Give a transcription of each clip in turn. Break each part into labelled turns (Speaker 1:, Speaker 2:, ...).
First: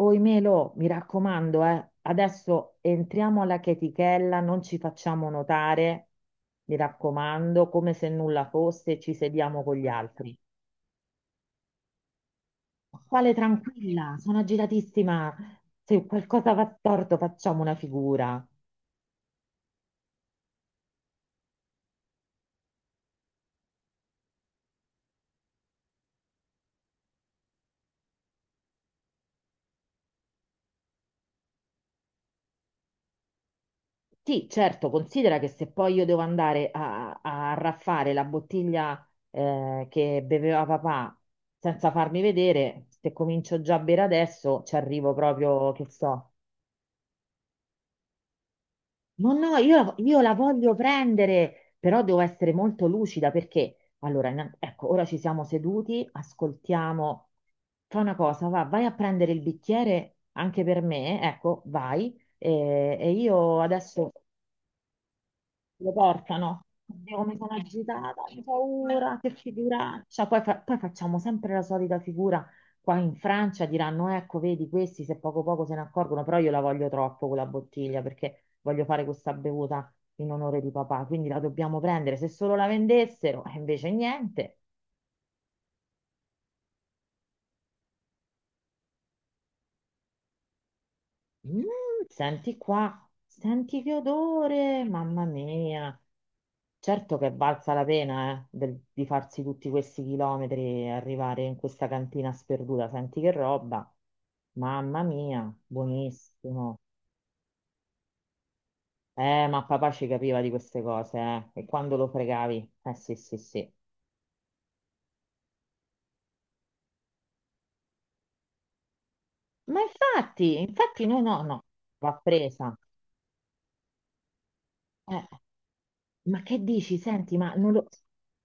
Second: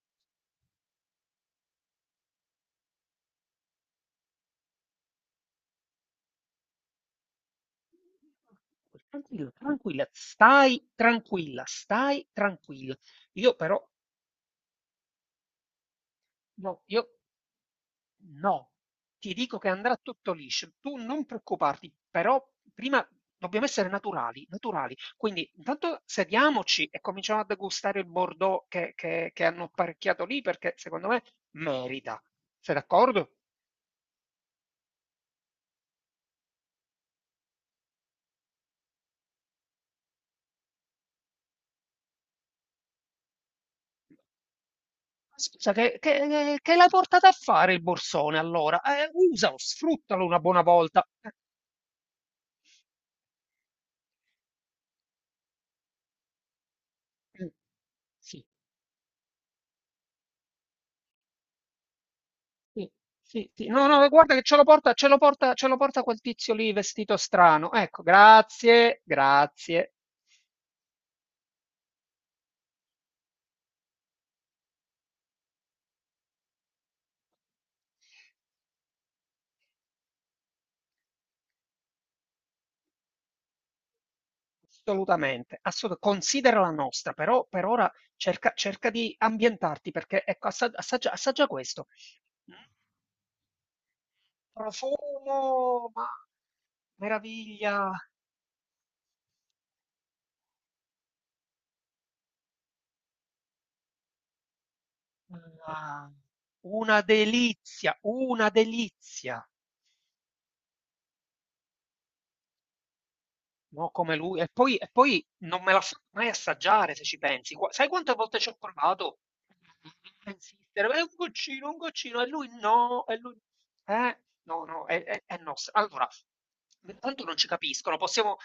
Speaker 1: Oi Melo, mi raccomando, adesso entriamo alla chetichella, non ci facciamo notare, mi raccomando, come se nulla fosse, ci
Speaker 2: Tranquilla,
Speaker 1: sediamo con gli
Speaker 2: tranquilla,
Speaker 1: altri.
Speaker 2: stai tranquilla, stai tranquilla.
Speaker 1: Quale
Speaker 2: Io però,
Speaker 1: tranquilla, sono agitatissima. Se qualcosa va
Speaker 2: no, io
Speaker 1: storto, facciamo una figura.
Speaker 2: no, ti dico che andrà tutto liscio, tu non preoccuparti, però prima dobbiamo essere naturali, naturali. Quindi intanto sediamoci e cominciamo a degustare il Bordeaux che hanno apparecchiato lì perché secondo me merita. Sei d'accordo?
Speaker 1: Sì, certo, considera che se poi io devo andare a raffare la bottiglia che beveva papà senza farmi vedere, se comincio già a bere adesso, ci arrivo proprio,
Speaker 2: Scusa,
Speaker 1: che
Speaker 2: che,
Speaker 1: so.
Speaker 2: che- che l'hai portata a fare il borsone allora?
Speaker 1: No, no,
Speaker 2: Usalo,
Speaker 1: io
Speaker 2: sfruttalo
Speaker 1: la
Speaker 2: una buona
Speaker 1: voglio
Speaker 2: volta.
Speaker 1: prendere, però devo essere molto lucida perché, allora, ecco, ora ci siamo seduti, ascoltiamo.
Speaker 2: Eh,
Speaker 1: Fa una
Speaker 2: sì.
Speaker 1: cosa, va, vai a prendere il bicchiere anche per me, ecco, vai,
Speaker 2: Sì,
Speaker 1: e
Speaker 2: sì,
Speaker 1: io
Speaker 2: sì. No, no,
Speaker 1: adesso
Speaker 2: guarda che ce lo porta, ce lo porta, ce lo
Speaker 1: lo
Speaker 2: porta quel tizio
Speaker 1: portano.
Speaker 2: lì
Speaker 1: Oddio,
Speaker 2: vestito
Speaker 1: come sono
Speaker 2: strano. Ecco,
Speaker 1: agitata, ho
Speaker 2: grazie,
Speaker 1: paura, che
Speaker 2: grazie.
Speaker 1: figuraccia. Poi, poi facciamo sempre la solita figura. Qua in Francia diranno, ecco, vedi, questi se poco poco se ne accorgono, però io la voglio troppo quella bottiglia perché voglio fare questa bevuta in onore di papà, quindi la dobbiamo prendere. Se solo la vendessero, e invece niente.
Speaker 2: Assolutamente, considera la nostra, però per ora cerca di ambientarti perché ecco, assaggia, assaggia
Speaker 1: Mm,
Speaker 2: questo. Mm,
Speaker 1: senti qua, senti che odore, mamma
Speaker 2: profumo,
Speaker 1: mia.
Speaker 2: ma
Speaker 1: Certo che è valsa la
Speaker 2: meraviglia,
Speaker 1: pena, di farsi tutti questi chilometri e arrivare in questa cantina sperduta. Senti che roba. Mamma mia,
Speaker 2: ah,
Speaker 1: buonissimo.
Speaker 2: una delizia, una delizia.
Speaker 1: Ma papà ci capiva di queste cose, eh. E quando lo fregavi? Eh sì, sì, sì.
Speaker 2: No, come lui. E poi non me la fa mai assaggiare, se ci pensi. Qua- sai quante volte ci ho provato
Speaker 1: Ma
Speaker 2: a
Speaker 1: infatti,
Speaker 2: insistere? È
Speaker 1: infatti
Speaker 2: un
Speaker 1: no, no, no,
Speaker 2: goccino, un
Speaker 1: va
Speaker 2: goccino.
Speaker 1: presa.
Speaker 2: E lui... no, no, è, è,
Speaker 1: Eh,
Speaker 2: è no. Allora,
Speaker 1: ma che dici?
Speaker 2: tanto
Speaker 1: Senti,
Speaker 2: non ci
Speaker 1: ma, non lo-
Speaker 2: capiscono. Possiamo...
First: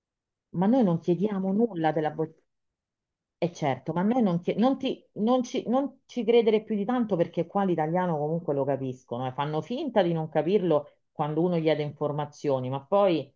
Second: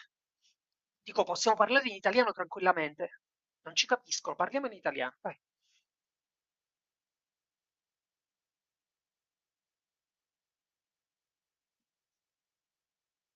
Speaker 1: ma noi non
Speaker 2: Dico,
Speaker 1: chiediamo
Speaker 2: possiamo parlare
Speaker 1: nulla
Speaker 2: in
Speaker 1: della
Speaker 2: italiano
Speaker 1: bolletta.
Speaker 2: tranquillamente.
Speaker 1: E
Speaker 2: Non ci
Speaker 1: certo, ma a me
Speaker 2: capiscono, parliamo in italiano. Vai.
Speaker 1: non ci credere più di tanto perché qua l'italiano comunque lo capiscono e fanno finta di non capirlo quando uno chiede informazioni, ma poi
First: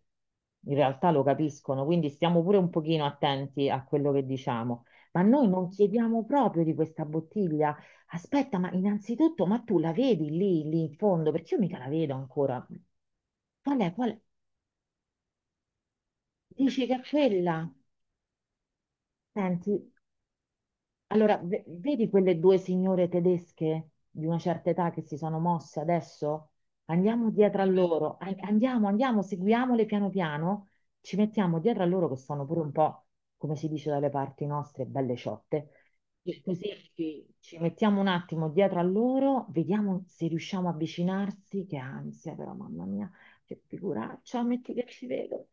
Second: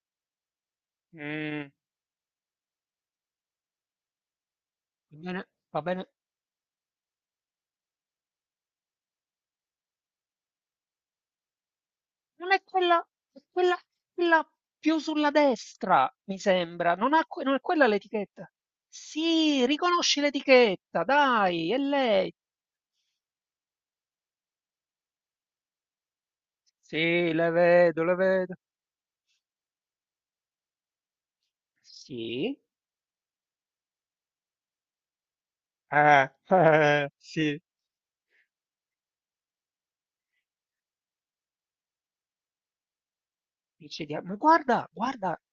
Speaker 1: in realtà lo
Speaker 2: Mm,
Speaker 1: capiscono, quindi stiamo pure un pochino attenti a quello che diciamo.
Speaker 2: va
Speaker 1: Ma
Speaker 2: bene,
Speaker 1: noi non
Speaker 2: va bene.
Speaker 1: chiediamo proprio di questa bottiglia. Aspetta, ma innanzitutto, ma tu la vedi lì in fondo? Perché io mica la vedo
Speaker 2: Non è
Speaker 1: ancora.
Speaker 2: quella, è quella,
Speaker 1: Qual è? Qual è?
Speaker 2: quella più sulla destra, mi
Speaker 1: Dici
Speaker 2: sembra.
Speaker 1: che è
Speaker 2: Non, ha non è
Speaker 1: quella?
Speaker 2: quella l'etichetta. Sì,
Speaker 1: Senti,
Speaker 2: riconosci l'etichetta,
Speaker 1: allora,
Speaker 2: dai, è
Speaker 1: vedi
Speaker 2: lei.
Speaker 1: quelle due signore tedesche di una certa età che si sono mosse adesso? Andiamo
Speaker 2: Sì, le
Speaker 1: dietro a
Speaker 2: vedo, le
Speaker 1: loro,
Speaker 2: vedo.
Speaker 1: andiamo, andiamo, seguiamole piano piano, ci mettiamo dietro a loro che sono
Speaker 2: Sì.
Speaker 1: pure un po', come si dice dalle parti nostre, belle ciotte. E così ci
Speaker 2: Sì.
Speaker 1: mettiamo un attimo dietro a loro, vediamo se riusciamo a avvicinarsi, che ansia però, mamma mia, che
Speaker 2: Dice, dia- ma
Speaker 1: figuraccia, metti che
Speaker 2: guarda,
Speaker 1: ci
Speaker 2: guarda,
Speaker 1: vedo.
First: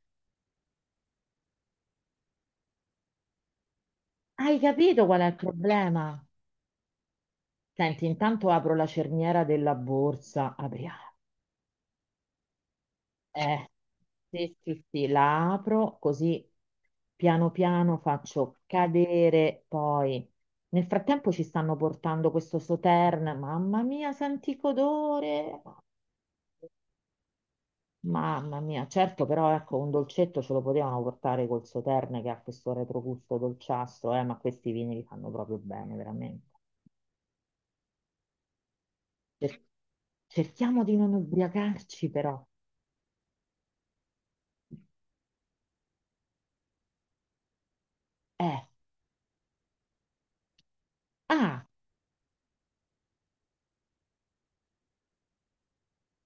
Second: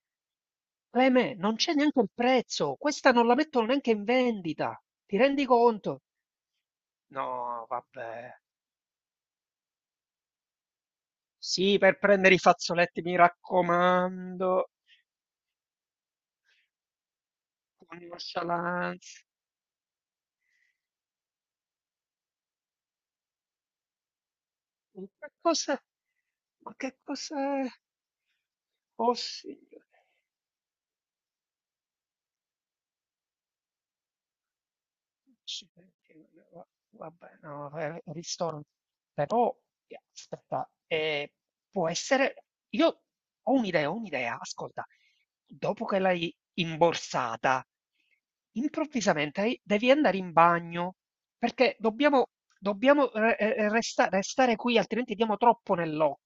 Speaker 2: Cleme, non c'è neanche il prezzo. Questa non la mettono neanche in
Speaker 1: Hai
Speaker 2: vendita.
Speaker 1: capito
Speaker 2: Ti
Speaker 1: qual è il
Speaker 2: rendi conto?
Speaker 1: problema?
Speaker 2: No,
Speaker 1: Senti,
Speaker 2: vabbè.
Speaker 1: intanto apro la cerniera della borsa. Apriamo.
Speaker 2: Sì, per prendere i fazzoletti, mi
Speaker 1: Eh, sì,
Speaker 2: raccomando,
Speaker 1: sì, sì, la apro così piano piano
Speaker 2: con
Speaker 1: faccio
Speaker 2: nonchalance.
Speaker 1: cadere poi. Nel frattempo ci stanno portando questo Sautern. Mamma mia, senti che
Speaker 2: Un
Speaker 1: odore!
Speaker 2: qualcosa, ma che cos'è?
Speaker 1: Mamma mia,
Speaker 2: Oh
Speaker 1: certo, però ecco,
Speaker 2: signore.
Speaker 1: un dolcetto ce lo potevano portare col Sauterne che ha questo retrogusto dolciastro, ma questi vini li fanno proprio bene, veramente.
Speaker 2: Vabbè, no, ristorante. Però,
Speaker 1: Cer-
Speaker 2: aspetta,
Speaker 1: cerchiamo di non
Speaker 2: può
Speaker 1: ubriacarci, però.
Speaker 2: essere... Io ho un'idea, ascolta. Dopo che l'hai imborsata,
Speaker 1: Eh.
Speaker 2: improvvisamente devi andare in bagno,
Speaker 1: Ah,
Speaker 2: perché dobbiamo, restare qui, altrimenti diamo troppo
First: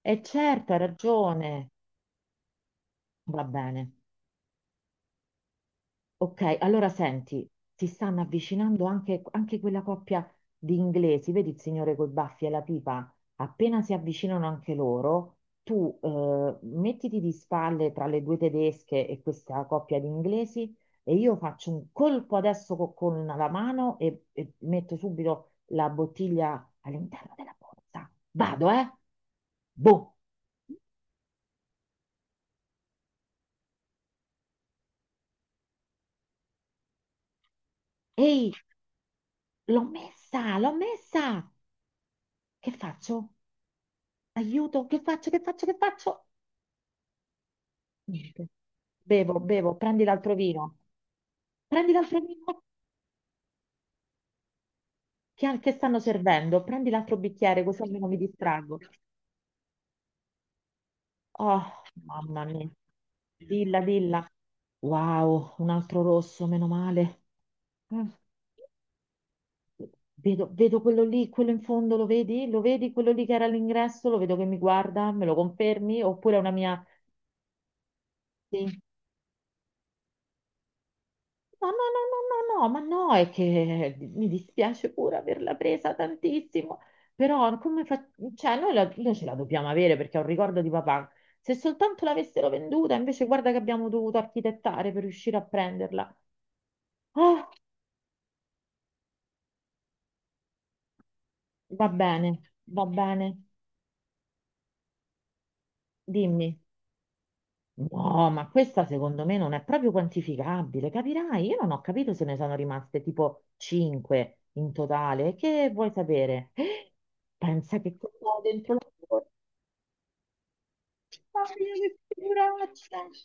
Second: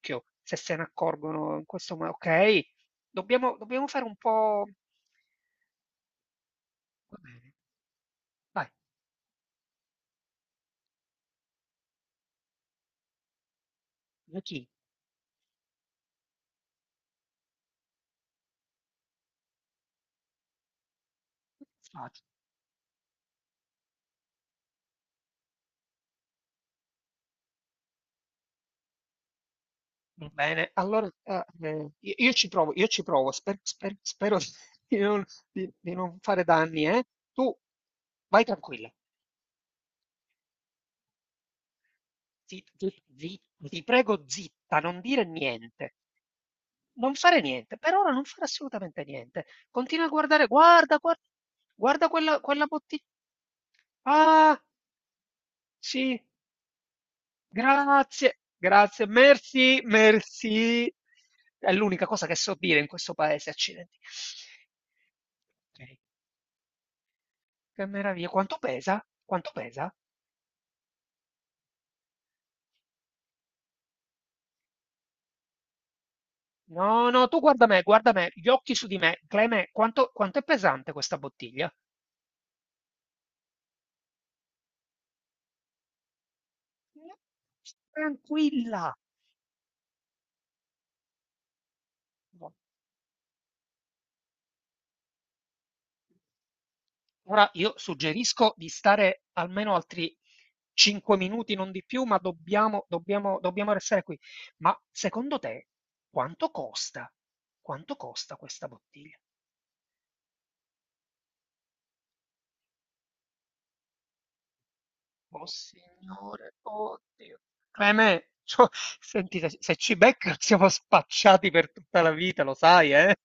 Speaker 1: è
Speaker 2: se
Speaker 1: certo,
Speaker 2: se
Speaker 1: hai
Speaker 2: ne accorgono in
Speaker 1: ragione.
Speaker 2: questo modo. Ok?
Speaker 1: Va
Speaker 2: Dobbiamo, dobbiamo
Speaker 1: bene.
Speaker 2: fare un po'...
Speaker 1: Ok, allora
Speaker 2: Va
Speaker 1: senti,
Speaker 2: bene,
Speaker 1: si stanno
Speaker 2: vai,
Speaker 1: avvicinando anche quella coppia di inglesi, vedi il signore coi baffi e la pipa? Appena si avvicinano anche loro, tu mettiti di spalle tra le due tedesche e questa coppia di inglesi e io faccio un
Speaker 2: giochino.
Speaker 1: colpo adesso con la mano e metto subito la bottiglia all'interno della borsa. Vado, eh? Boh.
Speaker 2: Bene, allora ah, io ci provo, io ci provo, spero di non, di non fare danni, eh. Tu vai
Speaker 1: Ehi!
Speaker 2: tranquilla,
Speaker 1: L'ho messa, l'ho messa! Che
Speaker 2: zitta, zitta,
Speaker 1: faccio?
Speaker 2: zitta, ti prego zitta,
Speaker 1: Aiuto, che
Speaker 2: non dire
Speaker 1: faccio, che faccio, che
Speaker 2: niente,
Speaker 1: faccio?
Speaker 2: non fare niente, per ora non fare
Speaker 1: Niente.
Speaker 2: assolutamente
Speaker 1: Bevo,
Speaker 2: niente.
Speaker 1: bevo, prendi
Speaker 2: Continua a
Speaker 1: l'altro
Speaker 2: guardare,
Speaker 1: vino.
Speaker 2: guarda, guarda,
Speaker 1: Prendi
Speaker 2: guarda
Speaker 1: l'altro
Speaker 2: quella,
Speaker 1: vino
Speaker 2: quella bottiglia. Ah,
Speaker 1: che stanno
Speaker 2: sì,
Speaker 1: servendo. Prendi l'altro bicchiere, così almeno mi
Speaker 2: grazie,
Speaker 1: distraggo.
Speaker 2: grazie, merci, merci.
Speaker 1: Oh,
Speaker 2: È l'unica cosa che
Speaker 1: mamma
Speaker 2: so
Speaker 1: mia.
Speaker 2: dire in questo paese,
Speaker 1: Dilla,
Speaker 2: accidenti.
Speaker 1: dilla. Wow, un
Speaker 2: Ok.
Speaker 1: altro rosso, meno male.
Speaker 2: Che
Speaker 1: Mm.
Speaker 2: meraviglia. Quanto pesa? Quanto pesa?
Speaker 1: Vedo, vedo quello lì, quello in fondo, lo vedi? Lo vedi quello lì che era all'ingresso? Lo vedo che mi guarda, me lo confermi? Oppure è una mia...
Speaker 2: No, no, tu guarda me, gli occhi
Speaker 1: Sì.
Speaker 2: su di me. Cleme, quanto, quanto è pesante questa
Speaker 1: No,
Speaker 2: bottiglia?
Speaker 1: no, no, no, no, no, ma no, è che mi dispiace pure averla presa tantissimo,
Speaker 2: No,
Speaker 1: però come fa... cioè, noi,
Speaker 2: tranquilla.
Speaker 1: noi ce la dobbiamo avere perché è un ricordo di papà. Se soltanto l'avessero venduta, invece guarda che abbiamo dovuto architettare per riuscire a prenderla. Ah,
Speaker 2: Ora io suggerisco di stare almeno altri 5 minuti, non di più, ma
Speaker 1: va
Speaker 2: dobbiamo,
Speaker 1: bene,
Speaker 2: dobbiamo, dobbiamo restare qui. Ma secondo te quanto
Speaker 1: dimmi.
Speaker 2: costa? Quanto
Speaker 1: No,
Speaker 2: costa
Speaker 1: ma
Speaker 2: questa
Speaker 1: questa
Speaker 2: bottiglia?
Speaker 1: secondo me non è proprio quantificabile, capirai? Io non ho capito se ne sono rimaste tipo 5 in totale.
Speaker 2: Oh
Speaker 1: Che vuoi sapere?
Speaker 2: signore, oddio.
Speaker 1: Pensa che cosa
Speaker 2: Clemè,
Speaker 1: ho
Speaker 2: cioè,
Speaker 1: dentro la.
Speaker 2: senti, se ci beccano siamo
Speaker 1: Ma
Speaker 2: spacciati per
Speaker 1: che
Speaker 2: tutta la vita, lo sai,
Speaker 1: figuraccia!
Speaker 2: eh?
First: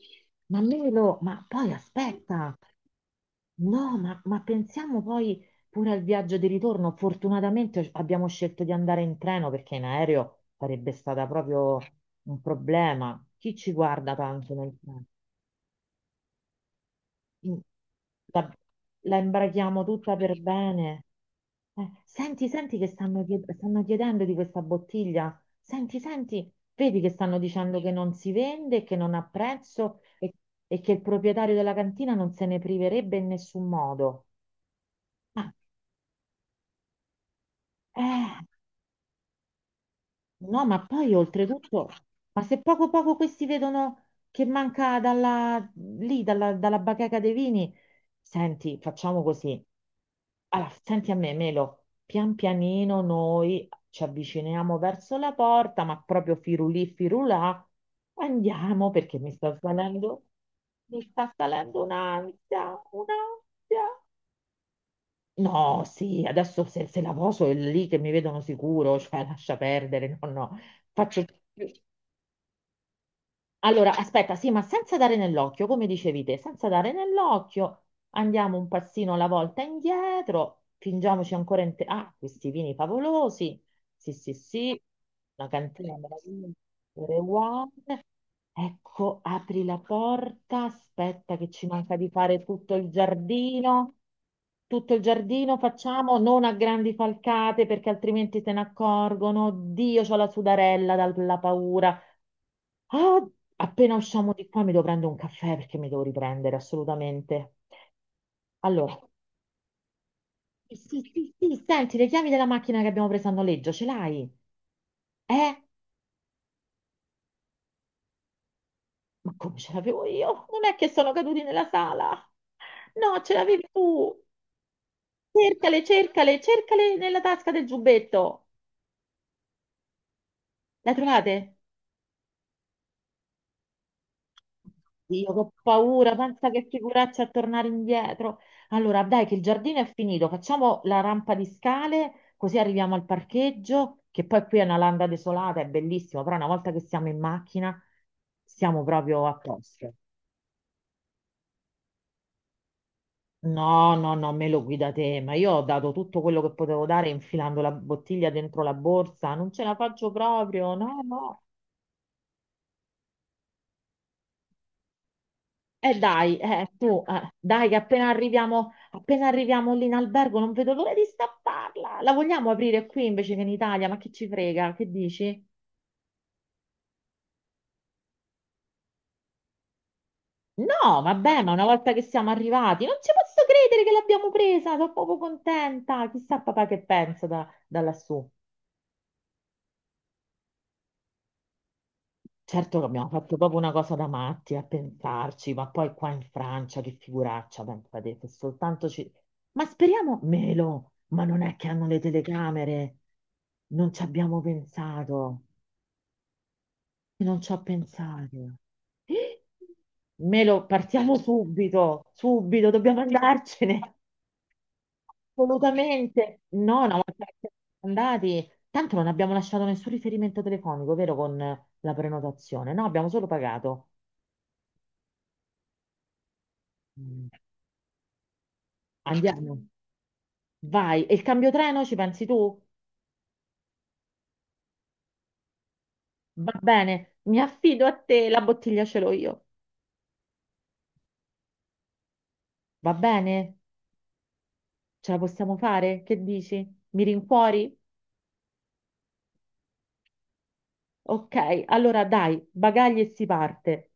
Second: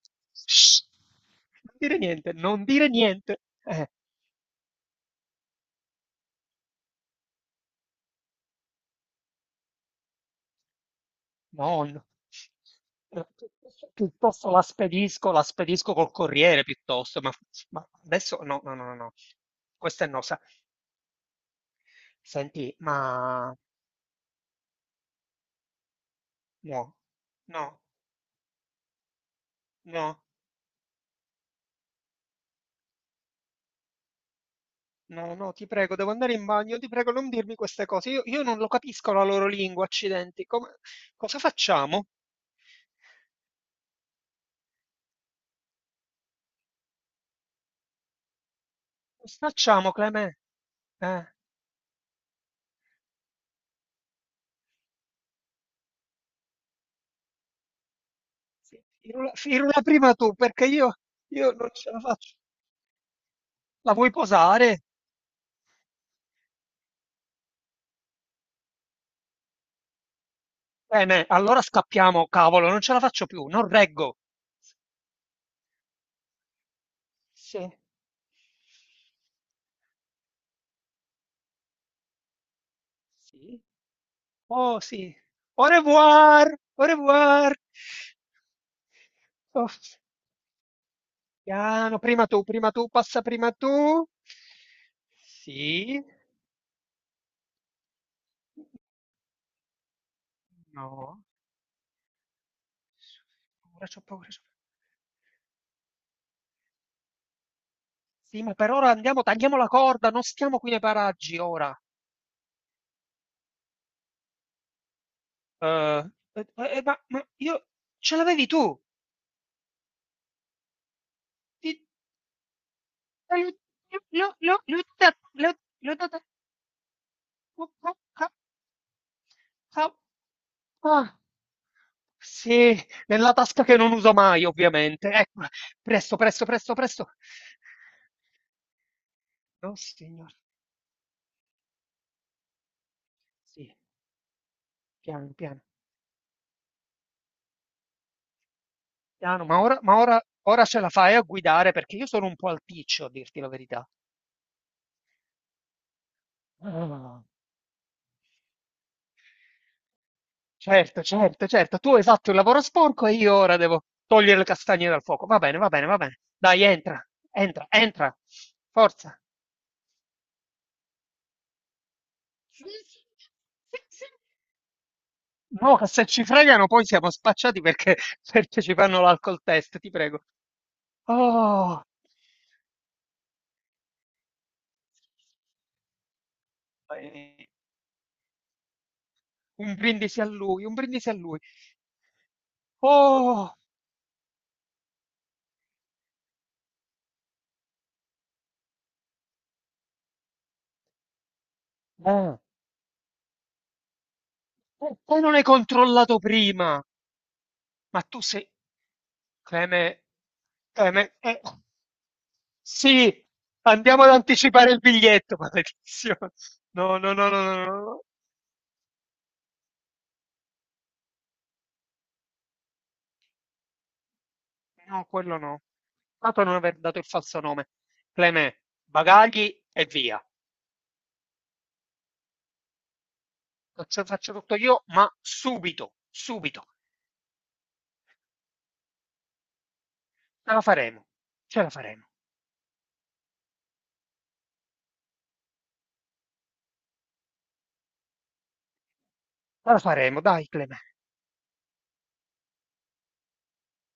Speaker 1: Ma
Speaker 2: Shh.
Speaker 1: Melo, ma poi
Speaker 2: Non dire niente,
Speaker 1: aspetta,
Speaker 2: non dire niente.
Speaker 1: no, ma pensiamo poi pure al viaggio di ritorno. Fortunatamente abbiamo scelto di andare in treno perché in aereo sarebbe stata proprio
Speaker 2: Nonno.
Speaker 1: un problema.
Speaker 2: Eh,
Speaker 1: Chi ci guarda
Speaker 2: Piuttosto
Speaker 1: tanto nel treno?
Speaker 2: la spedisco col corriere, piuttosto.
Speaker 1: Mm,
Speaker 2: Ma adesso
Speaker 1: la,
Speaker 2: no, no, no, no, no.
Speaker 1: la imbraghiamo
Speaker 2: Questa è
Speaker 1: tutta
Speaker 2: no.
Speaker 1: per
Speaker 2: sa-
Speaker 1: bene. Senti,
Speaker 2: Senti,
Speaker 1: senti che stanno,
Speaker 2: ma...
Speaker 1: stanno chiedendo di questa bottiglia. Senti, senti,
Speaker 2: No,
Speaker 1: vedi che stanno
Speaker 2: no,
Speaker 1: dicendo che non si vende, che non ha prezzo
Speaker 2: no.
Speaker 1: e che il proprietario della cantina non se ne priverebbe in nessun modo.
Speaker 2: No, no,
Speaker 1: Ma,
Speaker 2: ti prego, devo andare in bagno, ti prego, non dirmi queste cose. Io
Speaker 1: eh,
Speaker 2: non lo capisco la loro lingua, accidenti.
Speaker 1: no,
Speaker 2: Come-
Speaker 1: ma poi
Speaker 2: cosa
Speaker 1: oltretutto,
Speaker 2: facciamo?
Speaker 1: ma se poco poco questi vedono che manca dalla bacheca dei vini, senti, facciamo
Speaker 2: Cosa
Speaker 1: così.
Speaker 2: facciamo, Clemè?
Speaker 1: Allora, senti a
Speaker 2: Eh,
Speaker 1: me, Melo, pian pianino noi ci avviciniamo verso la porta, ma proprio firulì, firulà,
Speaker 2: Sì.
Speaker 1: andiamo perché
Speaker 2: Firula, firula prima tu, perché
Speaker 1: mi sta
Speaker 2: io non
Speaker 1: salendo
Speaker 2: ce la faccio.
Speaker 1: un'ansia,
Speaker 2: La
Speaker 1: un'ansia.
Speaker 2: vuoi posare?
Speaker 1: No, sì, adesso se la poso è lì che mi vedono sicuro, cioè lascia perdere, no, no, faccio...
Speaker 2: Bene, allora scappiamo, cavolo, non ce la faccio più, non
Speaker 1: Allora,
Speaker 2: reggo.
Speaker 1: aspetta, sì, ma senza dare nell'occhio, come dicevi te, senza dare
Speaker 2: Sì.
Speaker 1: nell'occhio, andiamo un passino alla volta indietro, fingiamoci ancora in te... Ah, questi vini favolosi,
Speaker 2: Sì.
Speaker 1: sì, sì, sì,
Speaker 2: Oh, sì.
Speaker 1: una
Speaker 2: Au
Speaker 1: cantina
Speaker 2: revoir, au revoir.
Speaker 1: meravigliosa. Ecco, apri
Speaker 2: Oh.
Speaker 1: la porta, aspetta che ci manca
Speaker 2: Piano,
Speaker 1: di fare
Speaker 2: prima
Speaker 1: tutto
Speaker 2: tu,
Speaker 1: il
Speaker 2: passa prima
Speaker 1: giardino.
Speaker 2: tu.
Speaker 1: Tutto il giardino
Speaker 2: Sì.
Speaker 1: facciamo, non a grandi falcate perché altrimenti se ne accorgono. Dio, c'ho la sudarella
Speaker 2: No.
Speaker 1: dalla paura.
Speaker 2: C'ho
Speaker 1: Ah,
Speaker 2: paura,
Speaker 1: appena
Speaker 2: c'ho
Speaker 1: usciamo
Speaker 2: paura, c'ho paura.
Speaker 1: di qua mi devo prendere un caffè perché mi devo riprendere assolutamente.
Speaker 2: Sì, ma per ora
Speaker 1: Allora,
Speaker 2: andiamo, tagliamo la corda, non stiamo qui nei
Speaker 1: sì, sì,
Speaker 2: paraggi
Speaker 1: sì,
Speaker 2: ora.
Speaker 1: senti, le chiavi della macchina che abbiamo preso a noleggio, ce l'hai? Eh?
Speaker 2: Eh, ma io ce l'avevi tu.
Speaker 1: Ma come ce l'avevo io? Non è che sono caduti nella
Speaker 2: Ti-
Speaker 1: sala. No, ce
Speaker 2: eh,
Speaker 1: l'avevi tu. Cercale,
Speaker 2: l'ho data-
Speaker 1: cercale, cercale nella tasca del
Speaker 2: Oh, oh, oh,
Speaker 1: giubbetto.
Speaker 2: oh.
Speaker 1: La
Speaker 2: Ah,
Speaker 1: trovate?
Speaker 2: sì, nella tasca che non uso mai, ovviamente.
Speaker 1: Io che
Speaker 2: Ecco,
Speaker 1: ho paura,
Speaker 2: presto, presto,
Speaker 1: pensa che
Speaker 2: presto, presto.
Speaker 1: figuraccia a tornare indietro. Allora, dai, che il
Speaker 2: No,
Speaker 1: giardino è finito,
Speaker 2: signor.
Speaker 1: facciamo la rampa di scale, così arriviamo al
Speaker 2: Sì.
Speaker 1: parcheggio, che poi qui è una landa
Speaker 2: Piano,
Speaker 1: desolata,
Speaker 2: piano,
Speaker 1: è bellissimo, però una volta che siamo in macchina siamo proprio a
Speaker 2: piano,
Speaker 1: posto.
Speaker 2: ma ora, ora ce la fai a guidare perché io sono un po' alticcio, a dirti la verità.
Speaker 1: No, no, no, me lo guida te, ma io ho dato tutto quello che potevo dare
Speaker 2: Ah,
Speaker 1: infilando la bottiglia dentro la borsa, non ce la faccio proprio, no,
Speaker 2: certo,
Speaker 1: no.
Speaker 2: certo, certo, tu hai fatto il lavoro sporco e io ora devo togliere le castagne dal fuoco. Va bene, va bene, va bene.
Speaker 1: Dai,
Speaker 2: Dai,
Speaker 1: tu,
Speaker 2: entra, entra,
Speaker 1: dai, che
Speaker 2: entra. Forza.
Speaker 1: appena arriviamo lì in albergo non vedo l'ora di stapparla. La vogliamo aprire qui invece che in Italia? Ma che ci frega? Che dici?
Speaker 2: No, che se ci fregano poi siamo spacciati perché, perché ci fanno l'alcol test, ti prego.
Speaker 1: No, vabbè, ma una
Speaker 2: Oh,
Speaker 1: volta che siamo arrivati, non ci posso credere che l'abbiamo presa, sono proprio contenta. Chissà papà che pensa da,
Speaker 2: eh,
Speaker 1: da lassù.
Speaker 2: un brindisi a lui, un brindisi a lui.
Speaker 1: Certo che abbiamo fatto
Speaker 2: Oh,
Speaker 1: proprio una cosa da matti a pensarci, ma poi qua in Francia che figuraccia, pensate, se soltanto ci... Ma speriamo meno, ma non è che hanno le
Speaker 2: ah.
Speaker 1: telecamere, non ci abbiamo
Speaker 2: Perché non
Speaker 1: pensato,
Speaker 2: hai controllato prima?
Speaker 1: non ci ho
Speaker 2: Ma tu sei...
Speaker 1: pensato.
Speaker 2: Cleme...
Speaker 1: Melo,
Speaker 2: Cleme...
Speaker 1: partiamo subito, subito, dobbiamo
Speaker 2: sì,
Speaker 1: andarcene,
Speaker 2: andiamo ad anticipare il biglietto, maledizione.
Speaker 1: assolutamente. No, no,
Speaker 2: No,
Speaker 1: ma
Speaker 2: no, no, no,
Speaker 1: siamo
Speaker 2: no, no, no,
Speaker 1: andati, tanto non abbiamo lasciato nessun riferimento telefonico, vero, con la prenotazione, no, abbiamo solo pagato.
Speaker 2: no, quello no. Dato non aver dato il falso nome. Cleme, bagagli
Speaker 1: Andiamo,
Speaker 2: e via.
Speaker 1: vai. E il cambio treno ci pensi tu?
Speaker 2: Lo faccio tutto io, ma subito,
Speaker 1: Va
Speaker 2: subito.
Speaker 1: bene, mi affido a te, la bottiglia ce l'ho io.
Speaker 2: Ce la faremo, ce la faremo,
Speaker 1: Va bene? Ce la possiamo fare? Che dici? Mi rincuori?
Speaker 2: ce la faremo, dai, Cleme.
Speaker 1: Ok, allora dai, bagagli e si parte.